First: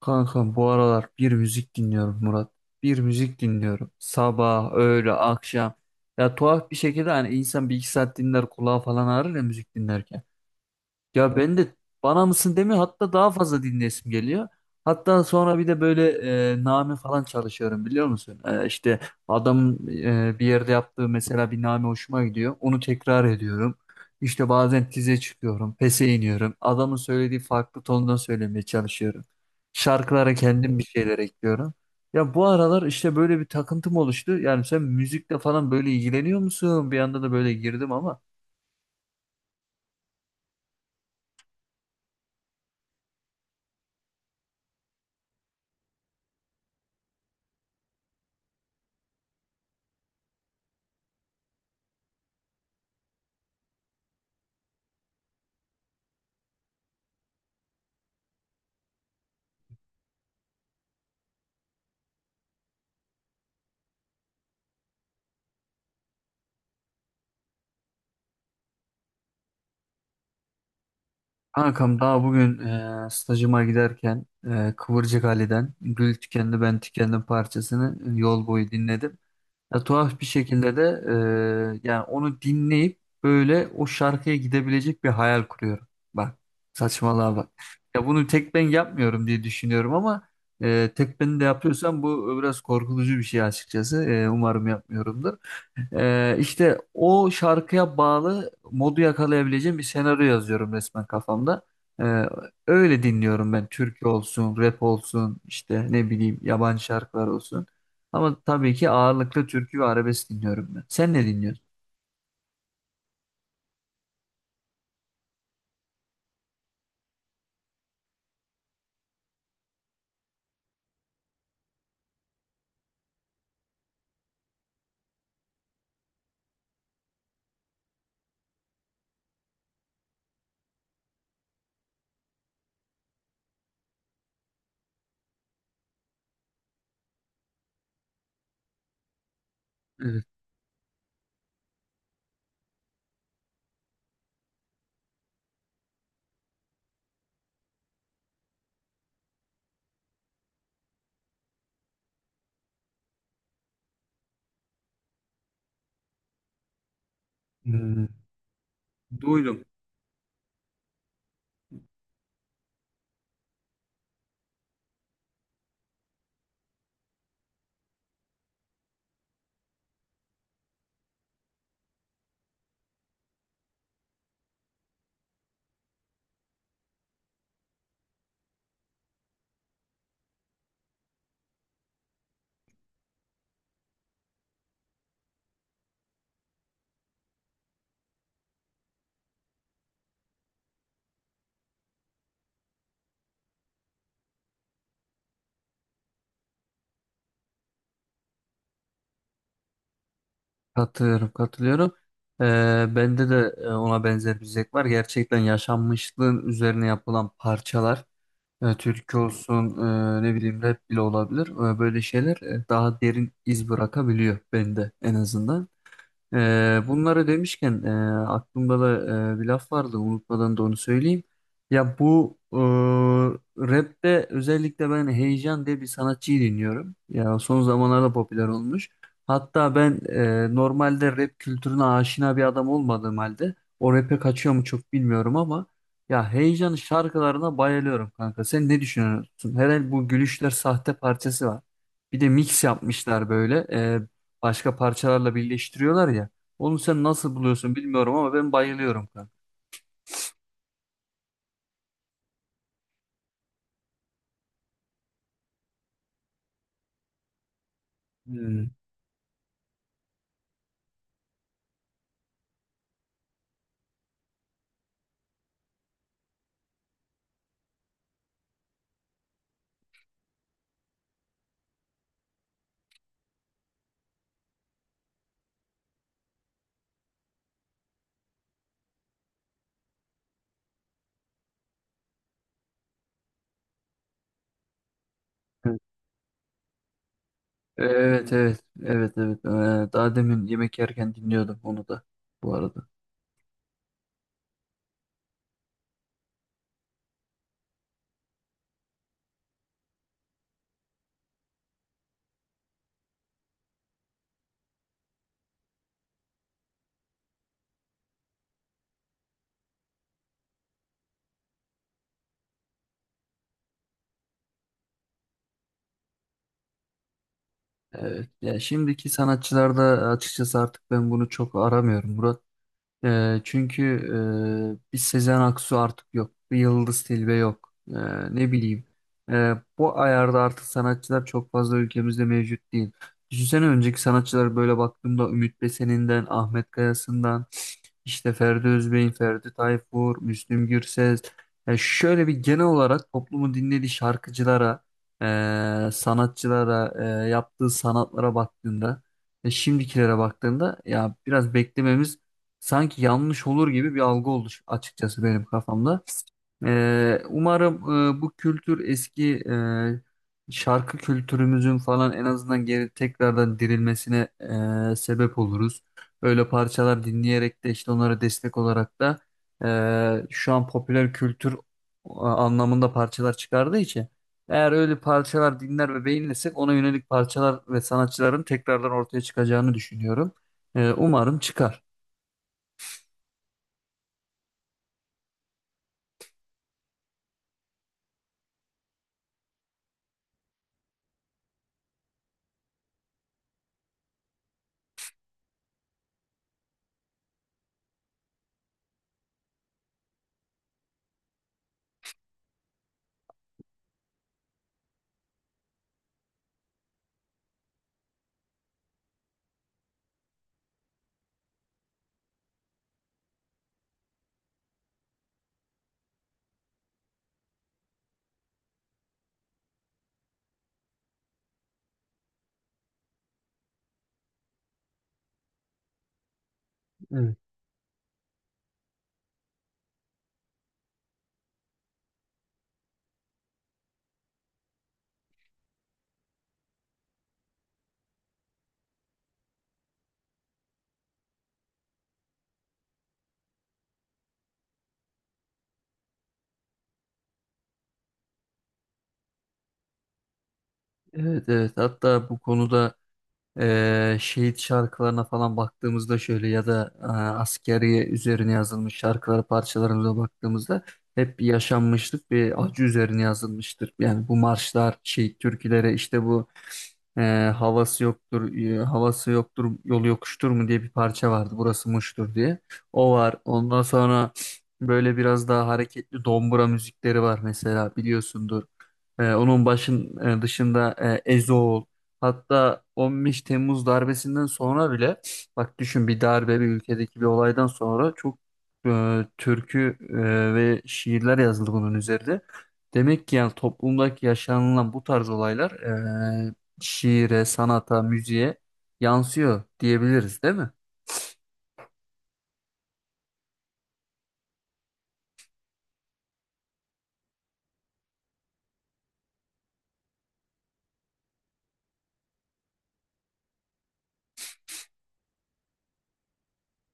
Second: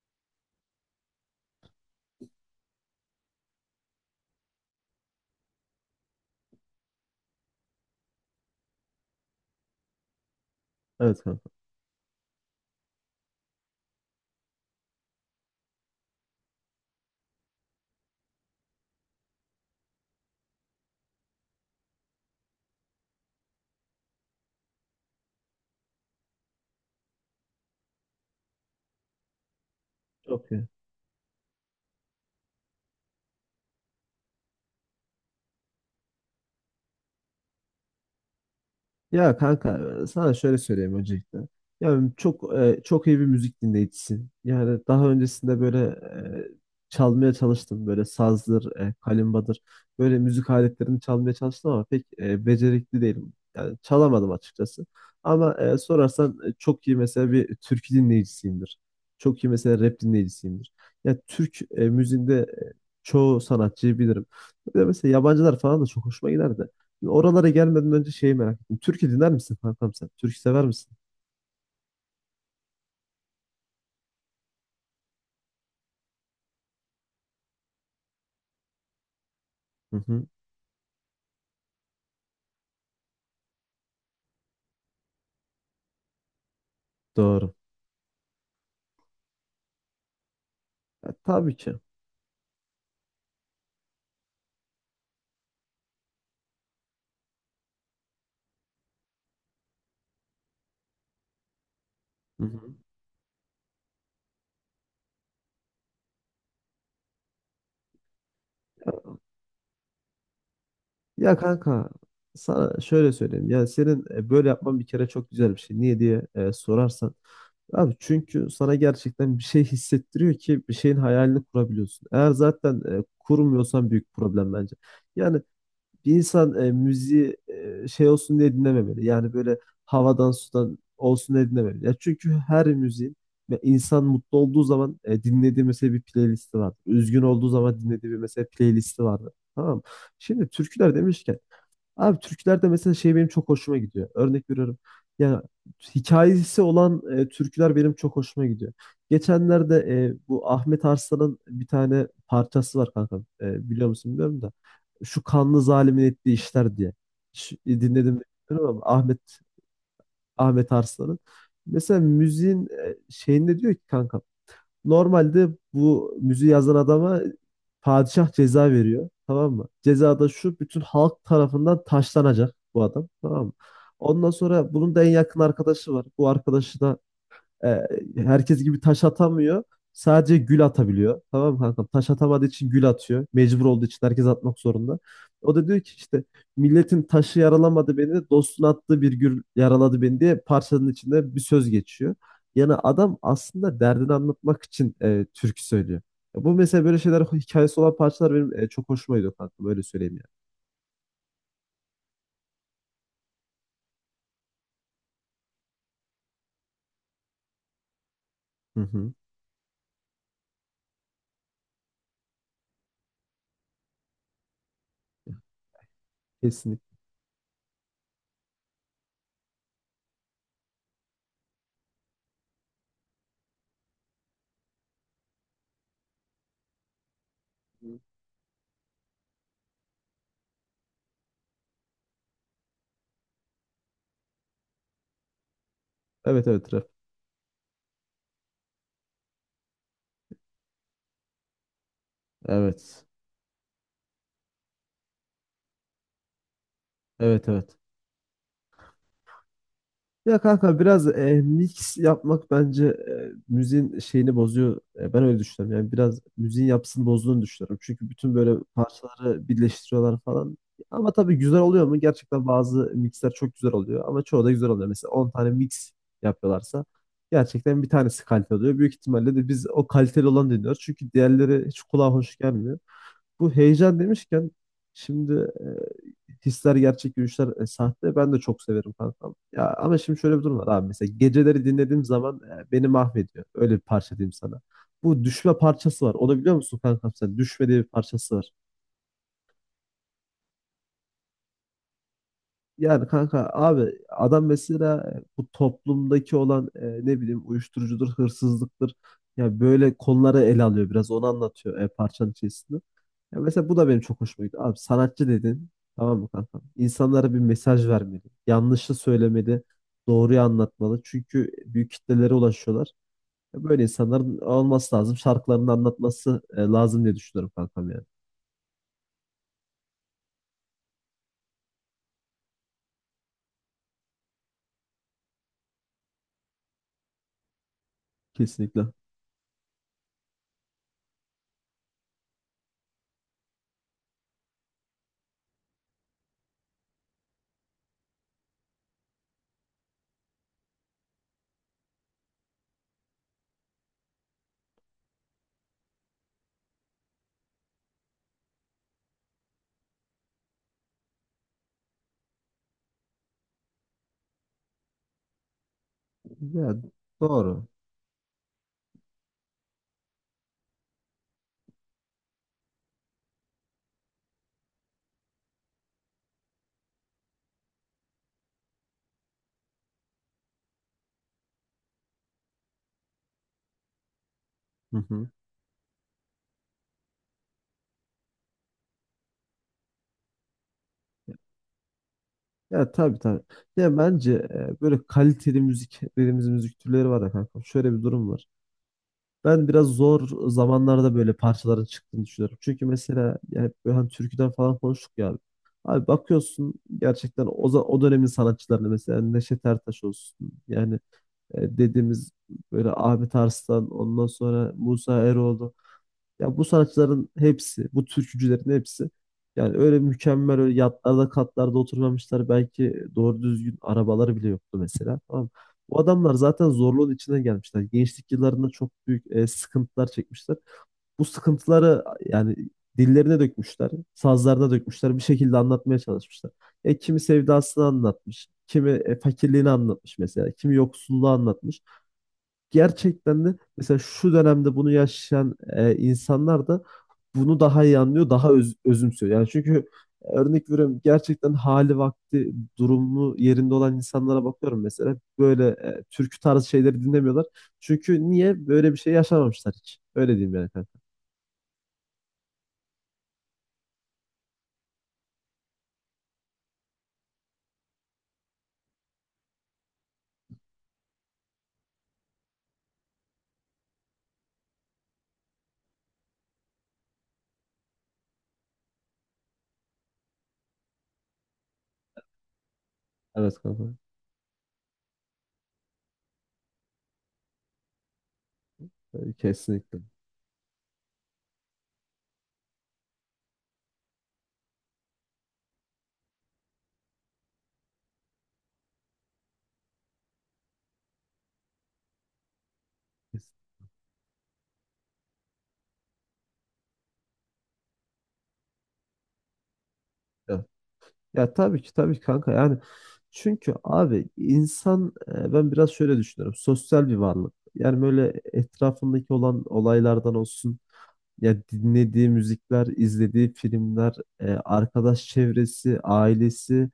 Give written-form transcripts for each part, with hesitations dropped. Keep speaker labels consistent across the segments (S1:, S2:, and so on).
S1: Kanka bu aralar bir müzik dinliyorum Murat. Bir müzik dinliyorum. Sabah, öğle, akşam. Ya tuhaf bir şekilde hani insan bir iki saat dinler kulağı falan ağrır ya müzik dinlerken.
S2: Evet
S1: Ya
S2: kanka.
S1: ben de bana mısın demiyor, hatta daha fazla dinlesim geliyor. Hatta sonra bir de böyle name falan çalışıyorum biliyor musun? İşte adam bir yerde yaptığı mesela bir name hoşuma gidiyor. Onu tekrar ediyorum. İşte bazen tize çıkıyorum, pese iniyorum. Adamın söylediği farklı tonda söylemeye çalışıyorum. Şarkılara
S2: Çok iyi.
S1: kendim bir şeyler ekliyorum. Ya bu aralar işte böyle bir takıntım oluştu. Yani sen müzikle falan böyle ilgileniyor musun? Bir anda da böyle girdim ama.
S2: Ya kanka, sana şöyle söyleyeyim öncelikle. Yani çok çok iyi bir müzik dinleyicisin. Yani daha öncesinde böyle e, çalmaya çalıştım. Böyle sazdır, kalimbadır. Böyle müzik aletlerini çalmaya çalıştım ama pek becerikli değilim. Yani çalamadım açıkçası. Ama sorarsan çok iyi mesela bir türkü dinleyicisiyimdir. Çok iyi mesela rap dinleyicisiyimdir. Ya Türk müziğinde çoğu sanatçıyı bilirim. Bir de mesela yabancılar falan da çok hoşuma giderdi. Oralara gelmeden önce şeyi merak ettim. Türkü dinler misin kankam sen? Türkü sever misin?
S1: Kankam daha bugün stajıma giderken Kıvırcık Ali'den Gül Tükendi Ben Tükendim parçasını yol boyu dinledim. Ya,
S2: Hı
S1: tuhaf bir
S2: hı.
S1: şekilde de yani onu dinleyip böyle o şarkıya gidebilecek bir hayal kuruyorum. Bak saçmalığa bak.
S2: Doğru.
S1: Ya bunu tek ben yapmıyorum diye düşünüyorum ama
S2: Ya,
S1: tek ben de
S2: tabii ki.
S1: yapıyorsam bu biraz korkutucu bir şey açıkçası. Umarım yapmıyorumdur. İşte o şarkıya bağlı modu yakalayabileceğim bir senaryo yazıyorum resmen kafamda. Ee,
S2: Hı hı.
S1: Öyle dinliyorum ben. Türkü olsun, rap olsun, işte ne bileyim yabancı şarkılar olsun. Ama tabii ki ağırlıklı türkü ve arabesk dinliyorum ben. Sen ne
S2: Ya
S1: dinliyorsun?
S2: kanka, sana şöyle söyleyeyim. Yani senin böyle yapman bir kere çok güzel bir şey. Niye diye sorarsan. Abi çünkü sana gerçekten bir şey hissettiriyor ki bir şeyin hayalini kurabiliyorsun. Eğer zaten kurmuyorsan büyük problem bence. Yani bir insan müziği şey olsun diye dinlememeli. Yani böyle havadan sudan olsun diye dinlememeli. Ya çünkü her müziğin ve insan mutlu olduğu zaman dinlediği mesela bir playlisti vardır. Üzgün olduğu zaman dinlediği bir mesela playlisti vardır. Tamam mı?
S1: Evet.
S2: Şimdi türküler demişken, abi türkülerde mesela şey benim çok hoşuma gidiyor. Örnek veriyorum. Yani hikayesi olan türküler benim çok hoşuma gidiyor. Geçenlerde bu Ahmet Arslan'ın bir tane parçası var kanka. E, biliyor musun bilmiyorum da. Şu kanlı zalimin ettiği işler diye.
S1: Hmm,
S2: Dinledim mi bilmiyorum ama Ahmet
S1: duydum.
S2: Ahmet Arslan'ın. Mesela müziğin şeyinde diyor ki kanka, normalde bu müziği yazan adama padişah ceza veriyor. Tamam mı? Ceza da şu: bütün halk tarafından taşlanacak bu adam. Tamam mı? Ondan sonra bunun da en yakın arkadaşı var. Bu arkadaşı da e, herkes gibi taş atamıyor. Sadece gül atabiliyor. Tamam mı kankam? Taş atamadığı için gül atıyor. Mecbur olduğu için herkes atmak zorunda. O da diyor ki işte milletin taşı yaralamadı beni, dostun attığı bir gül yaraladı beni diye parçanın içinde bir söz geçiyor. Yani adam aslında derdini anlatmak için türkü söylüyor. Ya bu mesela böyle şeyler, hikayesi olan parçalar benim çok hoşuma gidiyor kankam. Öyle söyleyeyim
S1: Katılıyorum, katılıyorum. Ee, Bende de ona benzer bir zevk var. Gerçekten yaşanmışlığın üzerine yapılan parçalar.
S2: yani. Hı hı.
S1: Türkü olsun, ne bileyim rap bile olabilir. Böyle şeyler daha derin iz bırakabiliyor bende en azından.
S2: Kesinlikle.
S1: Bunları demişken aklımda da bir laf vardı, unutmadan da onu söyleyeyim. Ya bu rapte özellikle ben Heyecan diye bir sanatçıyı dinliyorum. Ya son zamanlarda popüler olmuş. Hatta ben normalde rap kültürüne aşina bir adam olmadığım halde o rap'e kaçıyor mu çok bilmiyorum ama ya
S2: Evet evet,
S1: Heyecan'ın
S2: rap.
S1: şarkılarına bayılıyorum kanka. Sen ne düşünüyorsun? Herhalde bu Gülüşler Sahte parçası var. Bir de mix
S2: Evet.
S1: yapmışlar böyle, başka parçalarla birleştiriyorlar ya. Onu sen nasıl
S2: Evet
S1: buluyorsun
S2: evet.
S1: bilmiyorum ama ben bayılıyorum kanka.
S2: Ya kanka, biraz mix yapmak bence müziğin şeyini bozuyor. E, ben öyle düşünüyorum. Yani biraz müziğin yapısını bozduğunu düşünüyorum. Çünkü bütün böyle
S1: Hmm.
S2: parçaları birleştiriyorlar falan. Ama tabii güzel oluyor mu? Gerçekten bazı mixler çok güzel oluyor. Ama çoğu da güzel oluyor. Mesela 10 tane mix yapıyorlarsa gerçekten bir tanesi kaliteli oluyor. Büyük ihtimalle de biz o kaliteli olanı dinliyoruz. Çünkü diğerleri hiç kulağa hoş gelmiyor. Bu heyecan demişken şimdi, e, hisler gerçek, gülüşler sahte. Ben de çok severim kankam. Ya ama şimdi şöyle bir durum var abi. Mesela geceleri dinlediğim zaman beni mahvediyor. Öyle bir parça diyeyim sana. Bu düşme parçası var. Onu biliyor musun kankam sen? Düşme diye bir
S1: Evet,
S2: parçası var.
S1: evet, evet, evet. Daha demin yemek yerken dinliyordum onu da bu arada.
S2: Yani kanka, abi adam mesela bu toplumdaki olan ne bileyim uyuşturucudur, hırsızlıktır. Ya böyle konuları ele alıyor, biraz onu anlatıyor parçanın içerisinde. Ya mesela bu da benim çok hoşuma gitti. Abi sanatçı dedin. Tamam mı kanka? İnsanlara bir mesaj vermeli. Yanlışı söylemeli. Doğruyu anlatmalı. Çünkü büyük kitlelere ulaşıyorlar. Ya böyle insanların olması lazım. Şarkılarını anlatması lazım diye düşünüyorum kankam yani.
S1: Evet ya, şimdiki sanatçılarda açıkçası artık ben bunu çok aramıyorum Murat. Çünkü bir Sezen Aksu artık yok. Bir Yıldız Tilbe yok. Ne bileyim.
S2: Kesinlikle.
S1: Bu ayarda artık sanatçılar çok fazla ülkemizde mevcut değil. Düşünsene önceki sanatçılara böyle baktığımda Ümit Besen'inden, Ahmet Kayası'ndan, işte Ferdi Özbey'in, Ferdi Tayfur, Müslüm Gürses. Yani şöyle bir genel olarak toplumun dinlediği şarkıcılara, sanatçılara, yaptığı sanatlara baktığında ve şimdikilere baktığında, ya biraz beklememiz sanki yanlış olur gibi bir algı oldu açıkçası benim kafamda.
S2: Ya doğru.
S1: Umarım bu kültür eski şarkı kültürümüzün falan en azından geri tekrardan dirilmesine sebep oluruz. Öyle parçalar dinleyerek de işte onlara destek olarak da şu an popüler kültür anlamında parçalar çıkardığı için eğer öyle
S2: Hı hı.
S1: parçalar dinler ve beğenirsek ona yönelik parçalar ve sanatçıların tekrardan ortaya çıkacağını düşünüyorum. Umarım çıkar.
S2: Ya tabii tabii. Ya bence böyle kaliteli müzik dediğimiz müzik türleri var ya kanka. Şöyle bir durum var. Ben biraz zor zamanlarda böyle parçaların çıktığını düşünüyorum. Çünkü mesela yani hep böyle hani türküden falan konuştuk ya abi. Abi bakıyorsun gerçekten o dönemin sanatçılarını mesela Neşet Ertaş olsun. Yani dediğimiz böyle Ahmet Arslan, ondan sonra Musa Eroğlu. Ya bu sanatçıların hepsi, bu türkücülerin hepsi yani öyle mükemmel, öyle yatlarda katlarda oturmamışlar. Belki doğru düzgün arabaları bile yoktu mesela. Tamam mı? Bu adamlar zaten zorluğun içine gelmişler. Gençlik yıllarında çok büyük sıkıntılar çekmişler, bu sıkıntıları yani dillerine dökmüşler, sazlarına dökmüşler, bir şekilde anlatmaya çalışmışlar. E, kimi
S1: Evet.
S2: sevdasını anlatmış, kimi fakirliğini anlatmış mesela, kimi yoksulluğu anlatmış. Gerçekten de mesela şu dönemde bunu yaşayan insanlar da bunu daha iyi anlıyor, daha özümsüyor. Yani çünkü örnek veriyorum gerçekten hali vakti, durumu yerinde olan insanlara bakıyorum mesela, böyle türkü tarzı şeyleri dinlemiyorlar. Çünkü niye, böyle bir şey yaşamamışlar hiç. Öyle diyeyim yani kanka.
S1: Evet, evet, hatta bu konuda şehit şarkılarına falan baktığımızda şöyle ya da askeri üzerine yazılmış şarkılara parçalarımıza baktığımızda hep bir yaşanmışlık, bir acı üzerine yazılmıştır. Yani bu marşlar, şehit türküleri, işte bu e, havası yoktur, havası yoktur, yolu yokuştur mu diye bir parça vardı. Burası Muş'tur diye. O var.
S2: Evet
S1: Ondan
S2: kanka.
S1: sonra böyle biraz daha hareketli dombura müzikleri var mesela, biliyorsundur.
S2: E,
S1: Onun
S2: kesinlikle.
S1: dışında, Ezoğul. Hatta 15 Temmuz darbesinden sonra bile, bak düşün, bir darbe, bir ülkedeki bir olaydan sonra çok türkü ve şiirler yazıldı bunun üzerinde. Demek ki yani
S2: Kesinlikle.
S1: toplumdaki yaşanılan bu tarz olaylar e, şiire, sanata, müziğe yansıyor diyebiliriz değil
S2: Ya,
S1: mi?
S2: ya tabii ki tabii ki kanka yani, çünkü abi insan, ben biraz şöyle düşünüyorum, sosyal bir varlık. Yani böyle etrafındaki olan olaylardan olsun, ya dinlediği müzikler, izlediği filmler, arkadaş çevresi, ailesi,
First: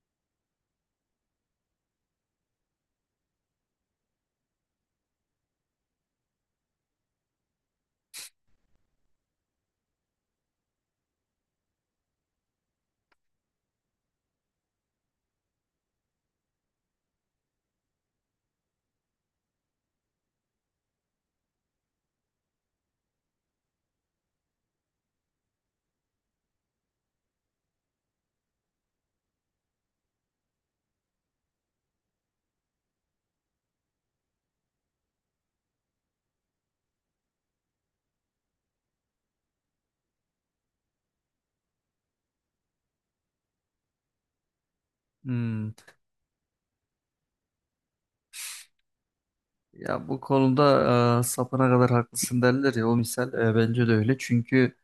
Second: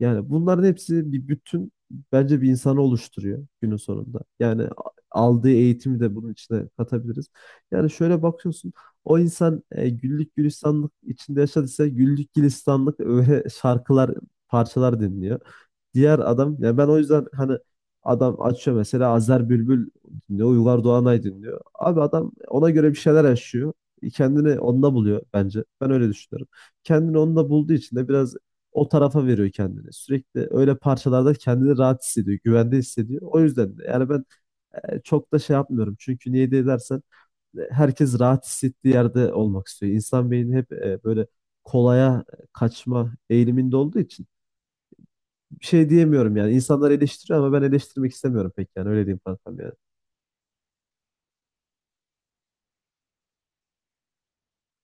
S2: yani bunların hepsi bir bütün bence, bir insanı oluşturuyor günün sonunda. Yani aldığı eğitimi de bunun içine katabiliriz. Yani şöyle bakıyorsun, o insan güllük gülistanlık içinde yaşadıysa güllük gülistanlık öyle şarkılar, parçalar dinliyor. Diğer adam yani, ben o yüzden hani, adam açıyor mesela Azer Bülbül dinliyor, Uygar Doğanay dinliyor. Abi adam ona göre bir şeyler yaşıyor. Kendini onda buluyor bence. Ben öyle düşünüyorum. Kendini onda bulduğu için de biraz o tarafa veriyor kendini. Sürekli öyle parçalarda kendini rahat hissediyor, güvende hissediyor. O yüzden de yani ben çok da şey yapmıyorum. Çünkü niye diye dersen herkes rahat hissettiği yerde olmak istiyor. İnsan beyni hep böyle kolaya kaçma eğiliminde olduğu için bir
S1: Hmm.
S2: şey diyemiyorum yani. İnsanlar eleştiriyor ama ben eleştirmek istemiyorum pek yani. Öyle diyeyim kankam yani.
S1: Ya bu konuda sapına kadar haklısın derler ya, o misal bence de öyle. Çünkü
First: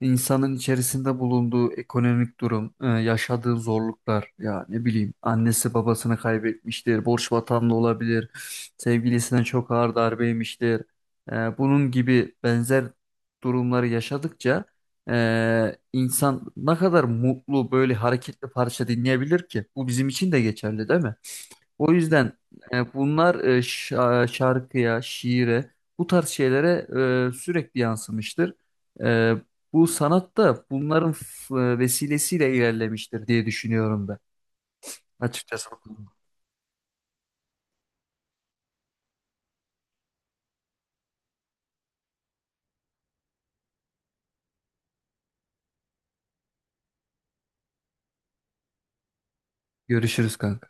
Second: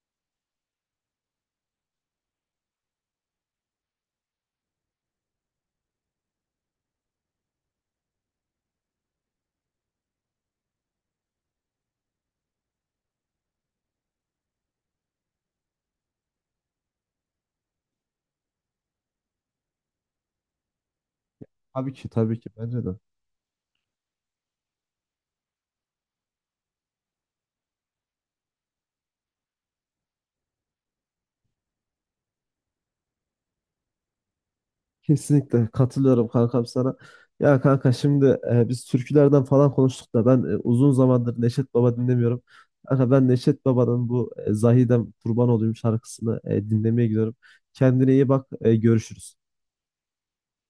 S1: İnsanın içerisinde bulunduğu ekonomik durum, yaşadığı zorluklar, ya ne bileyim annesi babasını kaybetmiştir, borç batağında olabilir, sevgilisine çok ağır darbe yemiştir. Bunun gibi benzer durumları yaşadıkça insan ne kadar mutlu böyle hareketli parça dinleyebilir ki? Bu bizim için de geçerli değil mi? O
S2: Tabii ki.
S1: yüzden
S2: Tabii ki bence de.
S1: bunlar şarkıya, şiire, bu tarz şeylere sürekli yansımıştır. E, Bu sanat da bunların vesilesiyle ilerlemiştir diye düşünüyorum ben.
S2: Kesinlikle
S1: Açıkçası.
S2: katılıyorum kankam sana. Ya kanka şimdi biz türkülerden falan konuştuk da ben uzun zamandır Neşet Baba dinlemiyorum. Kanka ben Neşet Baba'nın bu Zahidem Kurban Olayım şarkısını dinlemeye gidiyorum. Kendine iyi bak, görüşürüz.
S1: Görüşürüz kanka.